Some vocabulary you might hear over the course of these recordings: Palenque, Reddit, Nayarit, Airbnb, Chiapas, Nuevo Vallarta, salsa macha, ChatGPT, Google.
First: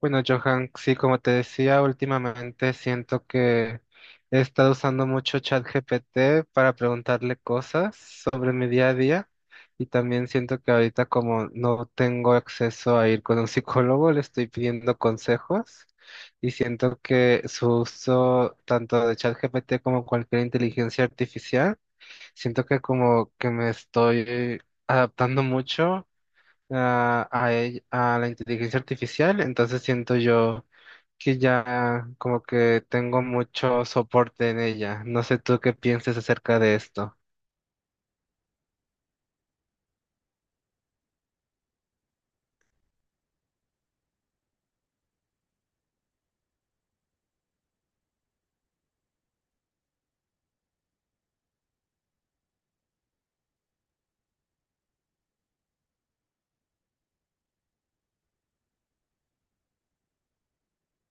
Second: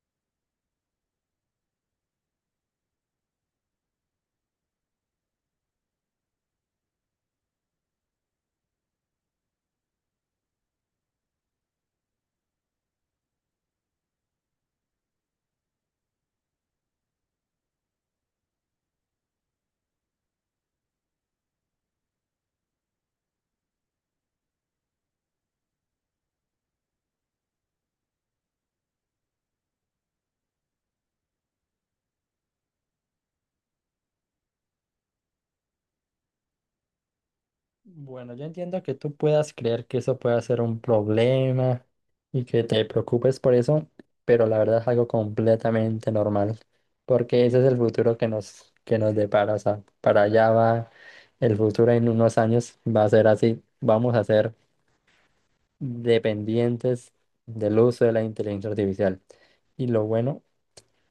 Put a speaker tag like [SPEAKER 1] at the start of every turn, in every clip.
[SPEAKER 1] Bueno, Johan, sí, como te decía, últimamente siento que he estado usando mucho ChatGPT para preguntarle cosas sobre mi día a día y también siento que ahorita como no tengo acceso a ir con un psicólogo, le estoy pidiendo consejos y siento que su uso tanto de ChatGPT como cualquier inteligencia artificial, siento que como que me estoy adaptando mucho a la inteligencia artificial, entonces siento yo que ya como que tengo mucho soporte en ella. No sé tú qué pienses acerca de esto.
[SPEAKER 2] Bueno, yo entiendo que tú puedas creer que eso pueda ser un problema y que te preocupes por eso, pero la verdad es algo completamente normal, porque ese es el futuro que nos depara, o sea, para allá va el futuro en unos años, va a ser así, vamos a ser dependientes del uso de la inteligencia artificial. Y lo bueno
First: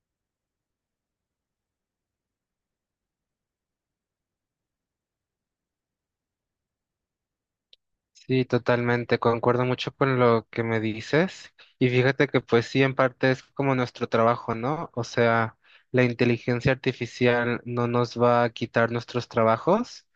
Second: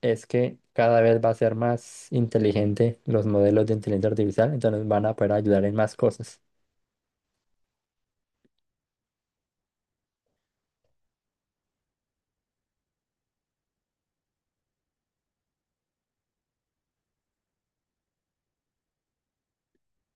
[SPEAKER 2] es que cada vez va a ser más inteligente los modelos de inteligencia artificial, entonces van a poder ayudar en más cosas.
[SPEAKER 1] Sí, totalmente, concuerdo mucho con lo que me dices. Y fíjate que pues sí, en parte es como nuestro trabajo, ¿no? O sea, la inteligencia artificial no nos va a quitar nuestros trabajos,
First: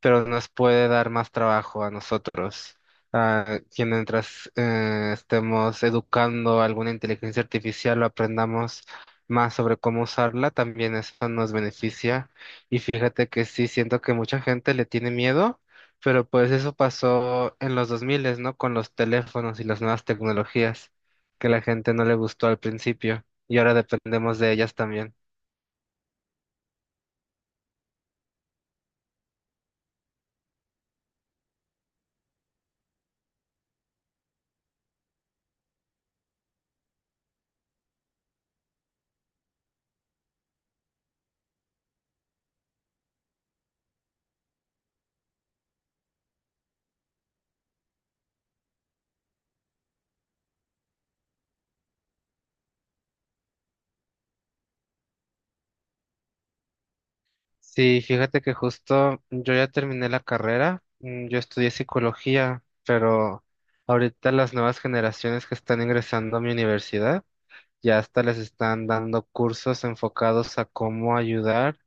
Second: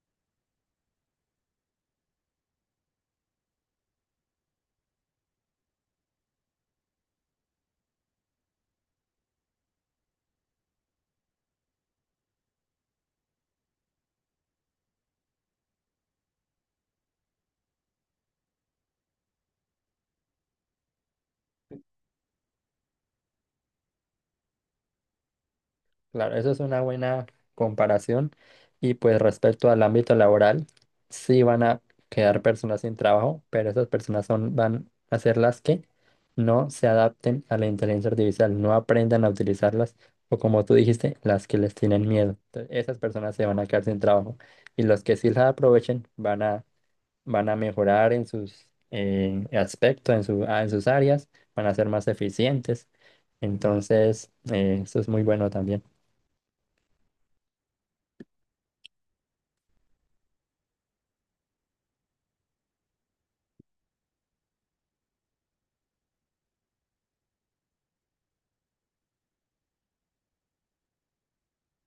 [SPEAKER 1] pero nos puede dar más trabajo a nosotros. A quien mientras estemos educando alguna inteligencia artificial o aprendamos más sobre cómo usarla, también eso nos beneficia. Y fíjate que sí, siento que mucha gente le tiene miedo, pero pues eso pasó en los 2000, ¿no? Con los teléfonos y las nuevas tecnologías, que la gente no le gustó al principio y ahora dependemos de ellas también.
[SPEAKER 2] Claro, eso es una buena comparación. Y pues respecto al ámbito laboral, sí van a quedar personas sin trabajo, pero esas van a ser las que no se adapten a la inteligencia artificial, no aprendan a utilizarlas, o como tú dijiste, las que les tienen miedo. Entonces, esas personas se van a quedar sin trabajo. Y los que sí las aprovechen van a mejorar en sus aspectos, en sus áreas, van a ser más eficientes. Entonces, eso es muy bueno también.
[SPEAKER 1] Sí, fíjate que justo yo ya terminé la carrera, yo estudié psicología, pero ahorita las nuevas generaciones que están ingresando a mi universidad ya hasta les están dando cursos enfocados a cómo ayudar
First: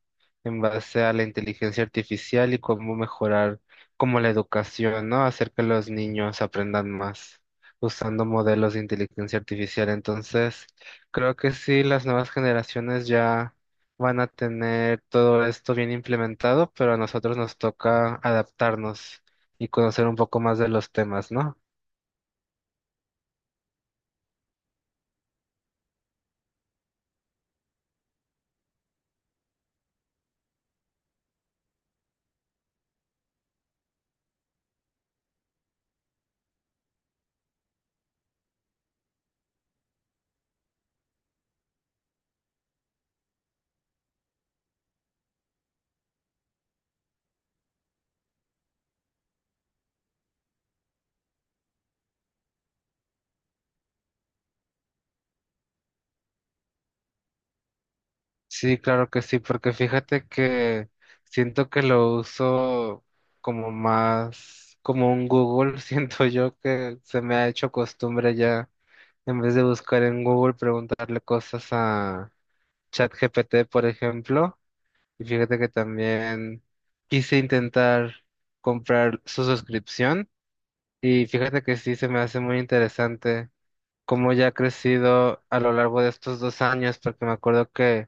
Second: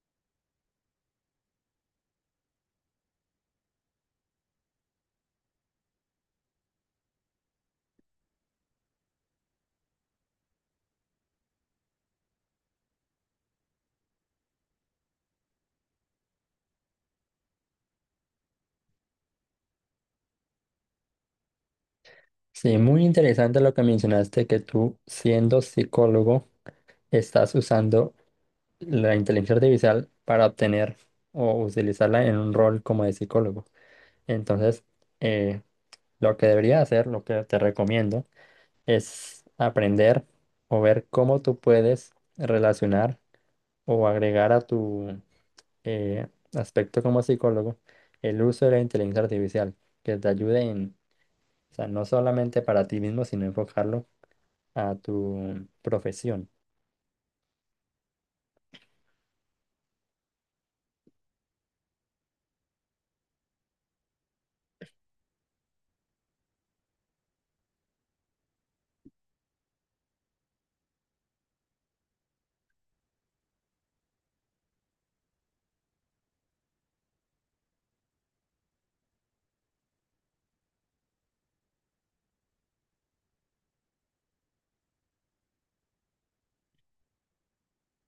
[SPEAKER 1] en base a la inteligencia artificial y cómo mejorar como la educación, ¿no? Hacer que los niños aprendan más usando modelos de inteligencia artificial. Entonces, creo que sí, las nuevas generaciones ya van a tener todo esto bien implementado, pero a nosotros nos toca adaptarnos y conocer un poco más de los temas, ¿no?
[SPEAKER 2] Sí, muy interesante lo que mencionaste, que tú, siendo psicólogo, estás usando la inteligencia artificial para obtener o utilizarla en un rol como de psicólogo. Entonces, eh, lo que debería hacer, lo que te recomiendo, es aprender o ver cómo tú puedes relacionar o agregar a tu eh, aspecto como psicólogo el uso de la inteligencia artificial, que te ayude o sea, no solamente para ti mismo, sino enfocarlo a tu profesión.
[SPEAKER 1] Sí, claro que sí, porque fíjate que siento que lo uso como más, como un Google, siento yo que se me ha hecho costumbre ya, en vez de buscar en Google, preguntarle cosas a ChatGPT, por ejemplo, y fíjate que también quise intentar comprar su suscripción, y fíjate que sí, se me hace muy interesante cómo ya ha crecido a lo largo de estos dos años, porque me acuerdo que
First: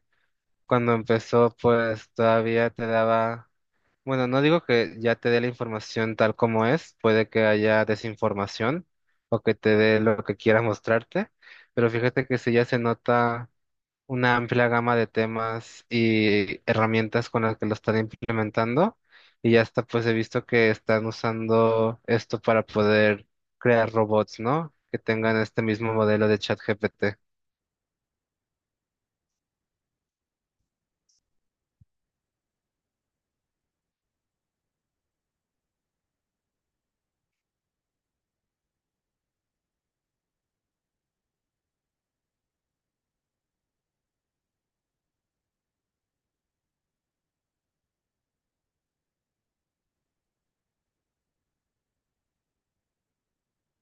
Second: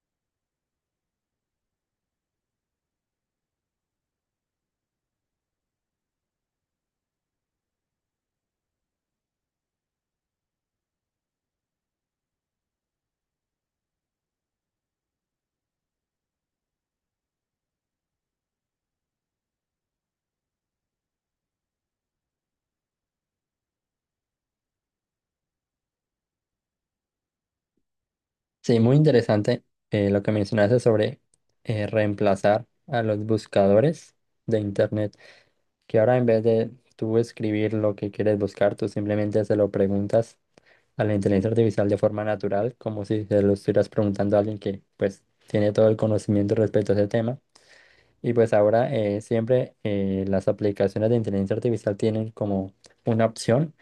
[SPEAKER 1] cuando empezó, pues todavía te daba, bueno, no digo que ya te dé la información tal como es, puede que haya desinformación o que te dé lo que quiera mostrarte, pero fíjate que sí ya se nota una amplia gama de temas y herramientas con las que lo están implementando y ya está, pues he visto que están usando esto para poder crear robots, ¿no? Que tengan este mismo modelo de ChatGPT.
[SPEAKER 2] Sí, muy interesante lo que mencionaste sobre reemplazar a los buscadores de Internet, que ahora en vez de tú escribir lo que quieres buscar, tú simplemente se lo preguntas a la inteligencia artificial de forma natural, como si se lo estuvieras preguntando a alguien que pues tiene todo el conocimiento respecto a ese tema. Y pues ahora siempre las aplicaciones de inteligencia artificial tienen como una opción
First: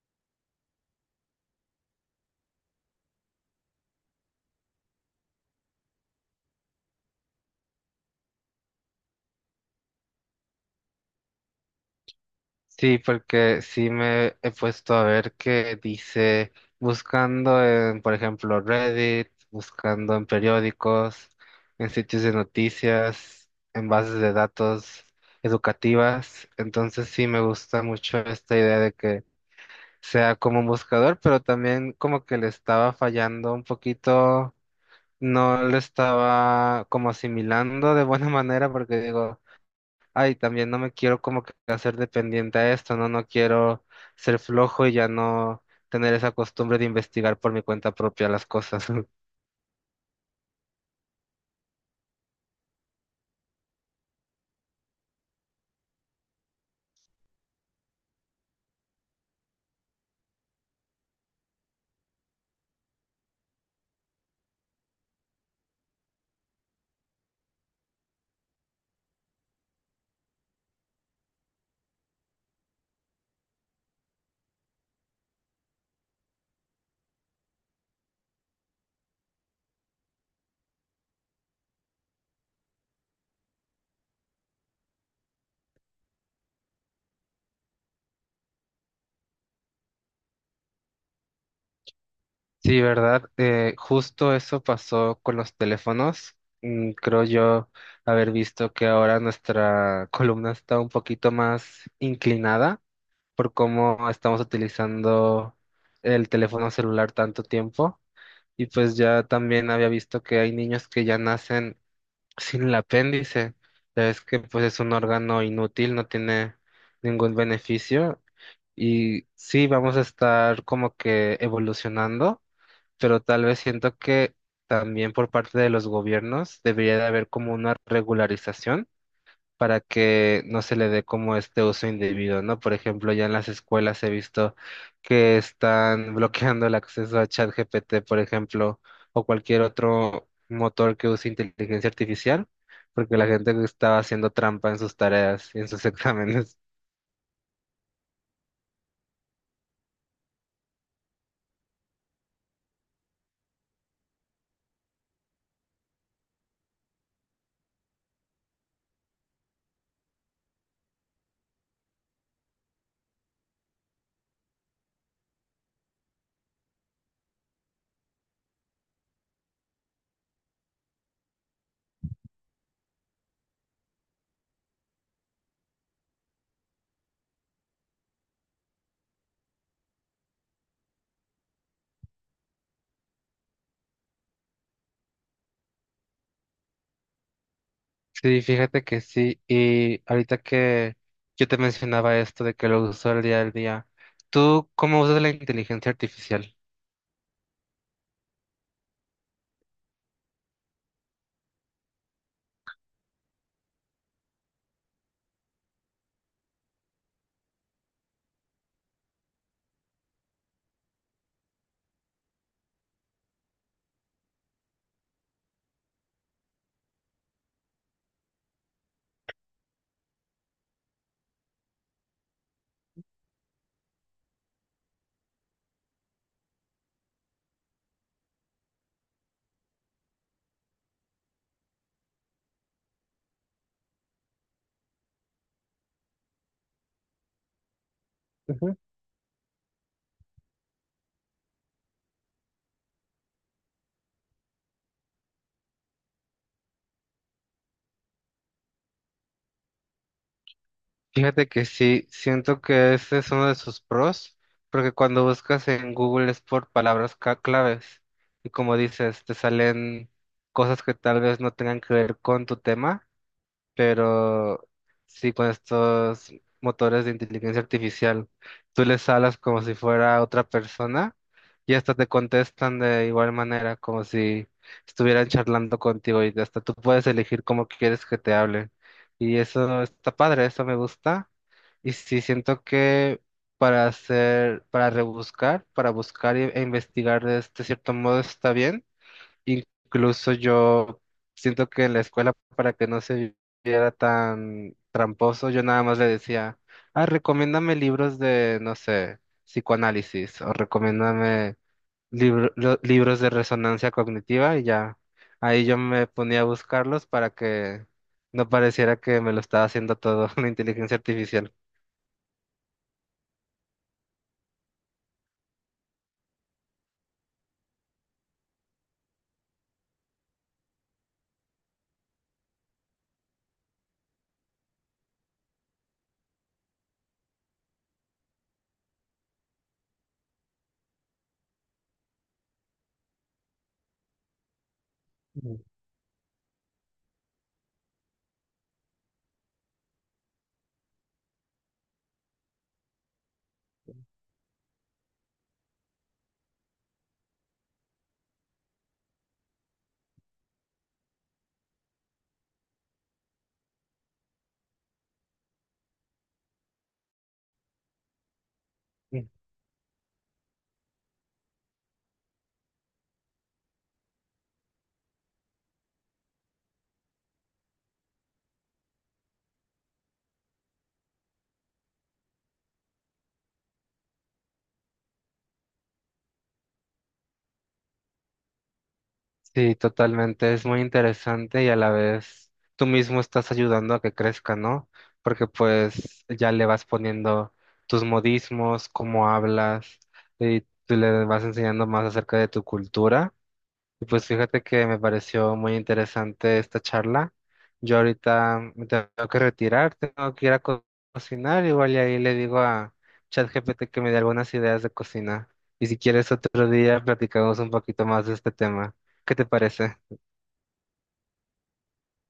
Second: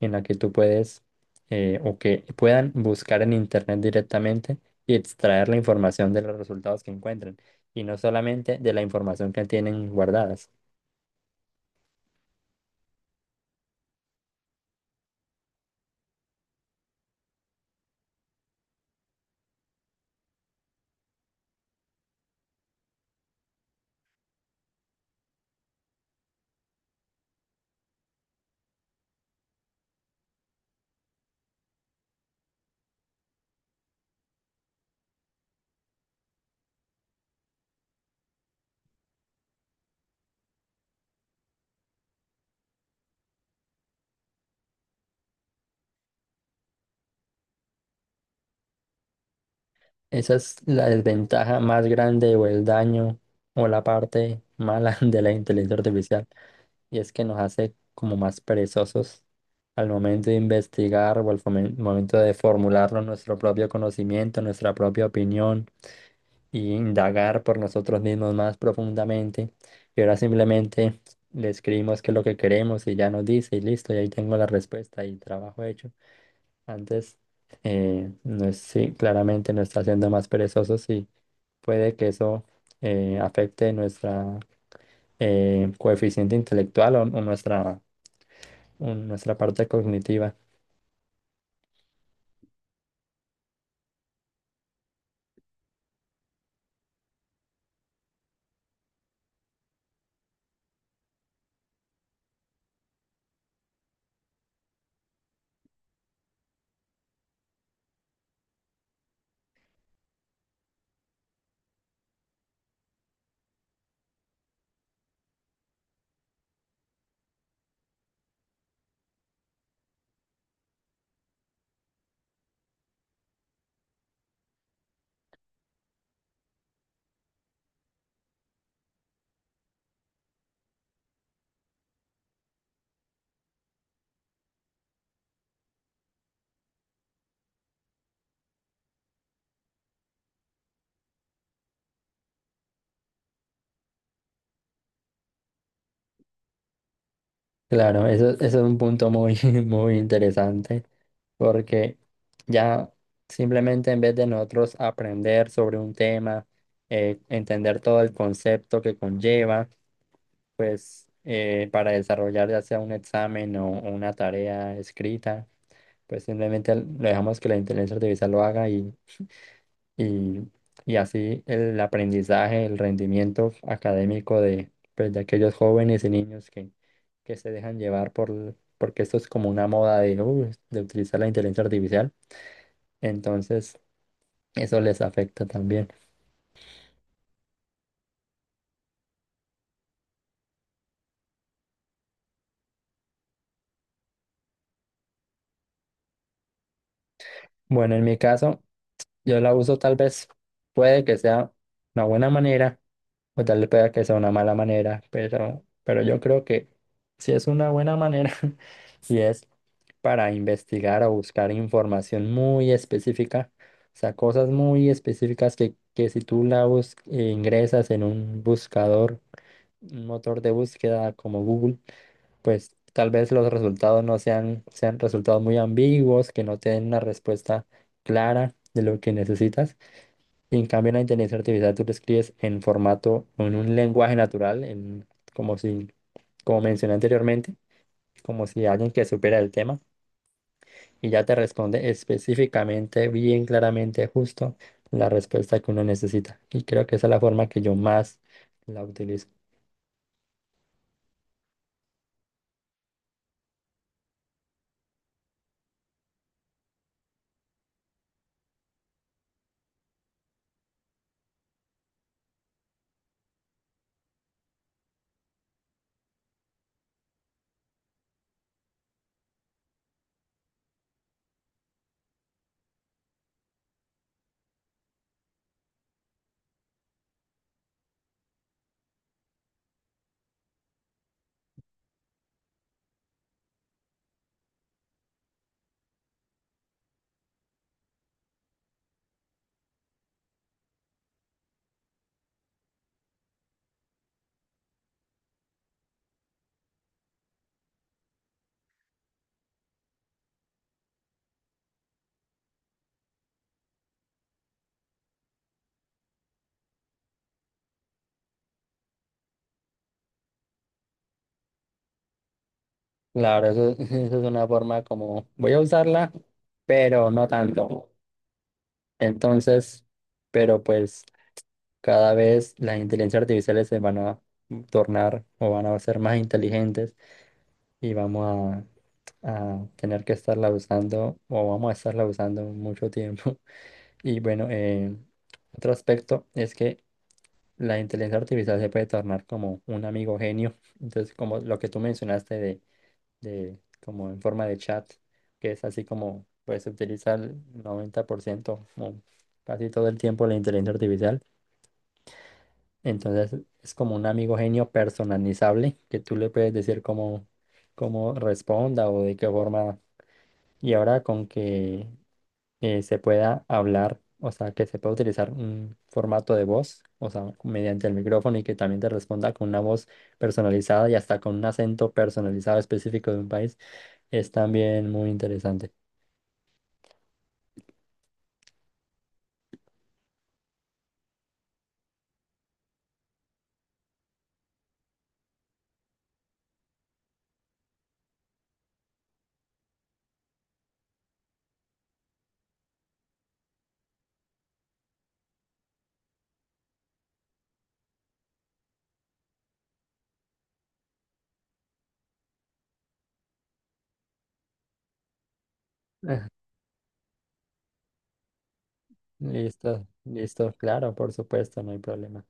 [SPEAKER 2] en la que tú puedes o que puedan buscar en internet directamente y extraer la información de los resultados que encuentren y no solamente de la información que tienen guardadas.
[SPEAKER 1] Sí, porque sí me he puesto a ver que dice, buscando en, por ejemplo, Reddit, buscando en periódicos, en sitios de noticias, en bases de datos educativas. Entonces sí me gusta mucho esta idea de que sea como un buscador, pero también como que le estaba fallando un poquito, no lo estaba como asimilando de buena manera, porque digo... Ay, también no me quiero como que hacer dependiente a esto, ¿no? No quiero ser flojo y ya no tener esa costumbre de investigar por mi cuenta propia las cosas.
[SPEAKER 2] Esa es la desventaja más grande o el daño o la parte mala de la inteligencia artificial. Y es que nos hace como más perezosos al momento de investigar o al momento de formularlo nuestro propio conocimiento, nuestra propia opinión y indagar por nosotros mismos más profundamente. Y ahora simplemente le escribimos qué es lo que queremos y ya nos dice y listo, y ahí tengo la respuesta y trabajo hecho. Antes, no es, sí, claramente nos está haciendo más perezosos y puede que eso afecte nuestra coeficiente intelectual o nuestra nuestra parte cognitiva.
[SPEAKER 1] Sí, ¿verdad? Justo eso pasó con los teléfonos. Creo yo haber visto que ahora nuestra columna está un poquito más inclinada por cómo estamos utilizando el teléfono celular tanto tiempo. Y pues ya también había visto que hay niños que ya nacen sin el apéndice, ya ves que pues es un órgano inútil, no tiene ningún beneficio y sí vamos a estar como que evolucionando, pero tal vez siento que también por parte de los gobiernos debería de haber como una regularización para que no se le dé como este uso indebido, ¿no? Por ejemplo, ya en las escuelas he visto que están bloqueando el acceso a ChatGPT, por ejemplo, o cualquier otro motor que use inteligencia artificial, porque la gente estaba haciendo trampa en sus tareas y en sus exámenes.
[SPEAKER 2] Claro, eso es un punto muy interesante porque ya simplemente en vez de nosotros aprender sobre un tema, entender todo el concepto que conlleva, pues para desarrollar ya sea un examen o una tarea escrita, pues simplemente lo dejamos que la inteligencia artificial lo haga y, y así el aprendizaje, el rendimiento académico pues, de aquellos jóvenes y niños que se dejan llevar porque esto es como una moda de utilizar la inteligencia artificial, entonces eso les afecta también.
[SPEAKER 1] Sí, fíjate que sí. Y ahorita que yo te mencionaba esto de que lo uso el día al día, ¿tú cómo usas la inteligencia artificial?
[SPEAKER 2] Bueno, en mi caso, yo la uso tal vez, puede que sea una buena manera. O tal vez pueda que sea una mala manera, pero yo creo que si es una buena manera y es para investigar o buscar información muy específica, o sea, cosas muy específicas que si tú la ingresas en un buscador, un motor de búsqueda como Google, pues tal vez los resultados no sean, sean resultados muy ambiguos, que no te den una respuesta clara de lo que necesitas. Y en cambio, en la inteligencia artificial tú lo escribes en formato, en un lenguaje natural, como si, como mencioné anteriormente, como si alguien que supera el tema y ya te responde específicamente, bien claramente, justo la respuesta que uno necesita. Y creo que esa es la forma que yo más la utilizo.
[SPEAKER 1] Fíjate que sí, siento que ese es uno de sus pros, porque cuando buscas en Google es por palabras claves y como dices, te salen cosas que tal vez no tengan que ver con tu tema, pero sí con estos motores de inteligencia artificial, tú les hablas como si fuera otra persona y hasta te contestan de igual manera, como si estuvieran charlando contigo y hasta tú puedes elegir cómo quieres que te hablen. Y eso está padre, eso me gusta. Y sí, siento que para hacer, para rebuscar, para buscar e investigar de este cierto modo está bien. Incluso yo siento que en la escuela, para que no se viera tan tramposo, yo nada más le decía, ah, recomiéndame libros de, no sé, psicoanálisis o recomiéndame libros de resonancia cognitiva y ya. Ahí yo me ponía a buscarlos para que no pareciera que me lo estaba haciendo todo la inteligencia artificial.
[SPEAKER 2] Claro, eso es una forma como voy a usarla, pero no tanto. Entonces, pero pues. Cada vez las inteligencias artificiales se van a tornar o van a ser más inteligentes y a tener que estarla usando o vamos a estarla usando mucho tiempo. Y bueno,
[SPEAKER 1] Mm.
[SPEAKER 2] otro aspecto es que la inteligencia artificial se puede tornar como un amigo genio. Entonces, como lo que tú mencionaste de como en forma de chat, que es así como pues se utiliza el 90% o casi todo el tiempo la inteligencia artificial. Entonces es como un amigo genio personalizable que tú le puedes decir cómo responda o de qué forma. Y ahora con que se pueda hablar, o sea, que se pueda utilizar un formato de voz, o sea, mediante el micrófono y que también te responda con una voz personalizada y hasta con un acento personalizado específico de un país, es también muy interesante.
[SPEAKER 1] Sí, totalmente. Es muy interesante y a la vez tú mismo estás ayudando a que crezca, ¿no? Porque pues ya le vas poniendo tus modismos, cómo hablas y tú le vas enseñando más acerca de tu cultura. Y pues fíjate que me pareció muy interesante esta charla. Yo ahorita me tengo que retirar, tengo que ir a cocinar, igual y ahí le digo a ChatGPT que me dé algunas ideas de cocina. Y si
[SPEAKER 2] Ajá.
[SPEAKER 1] quieres otro día platicamos un poquito más de este tema. ¿Qué te
[SPEAKER 2] Listo,
[SPEAKER 1] parece?
[SPEAKER 2] listo, claro, por supuesto, no hay problema.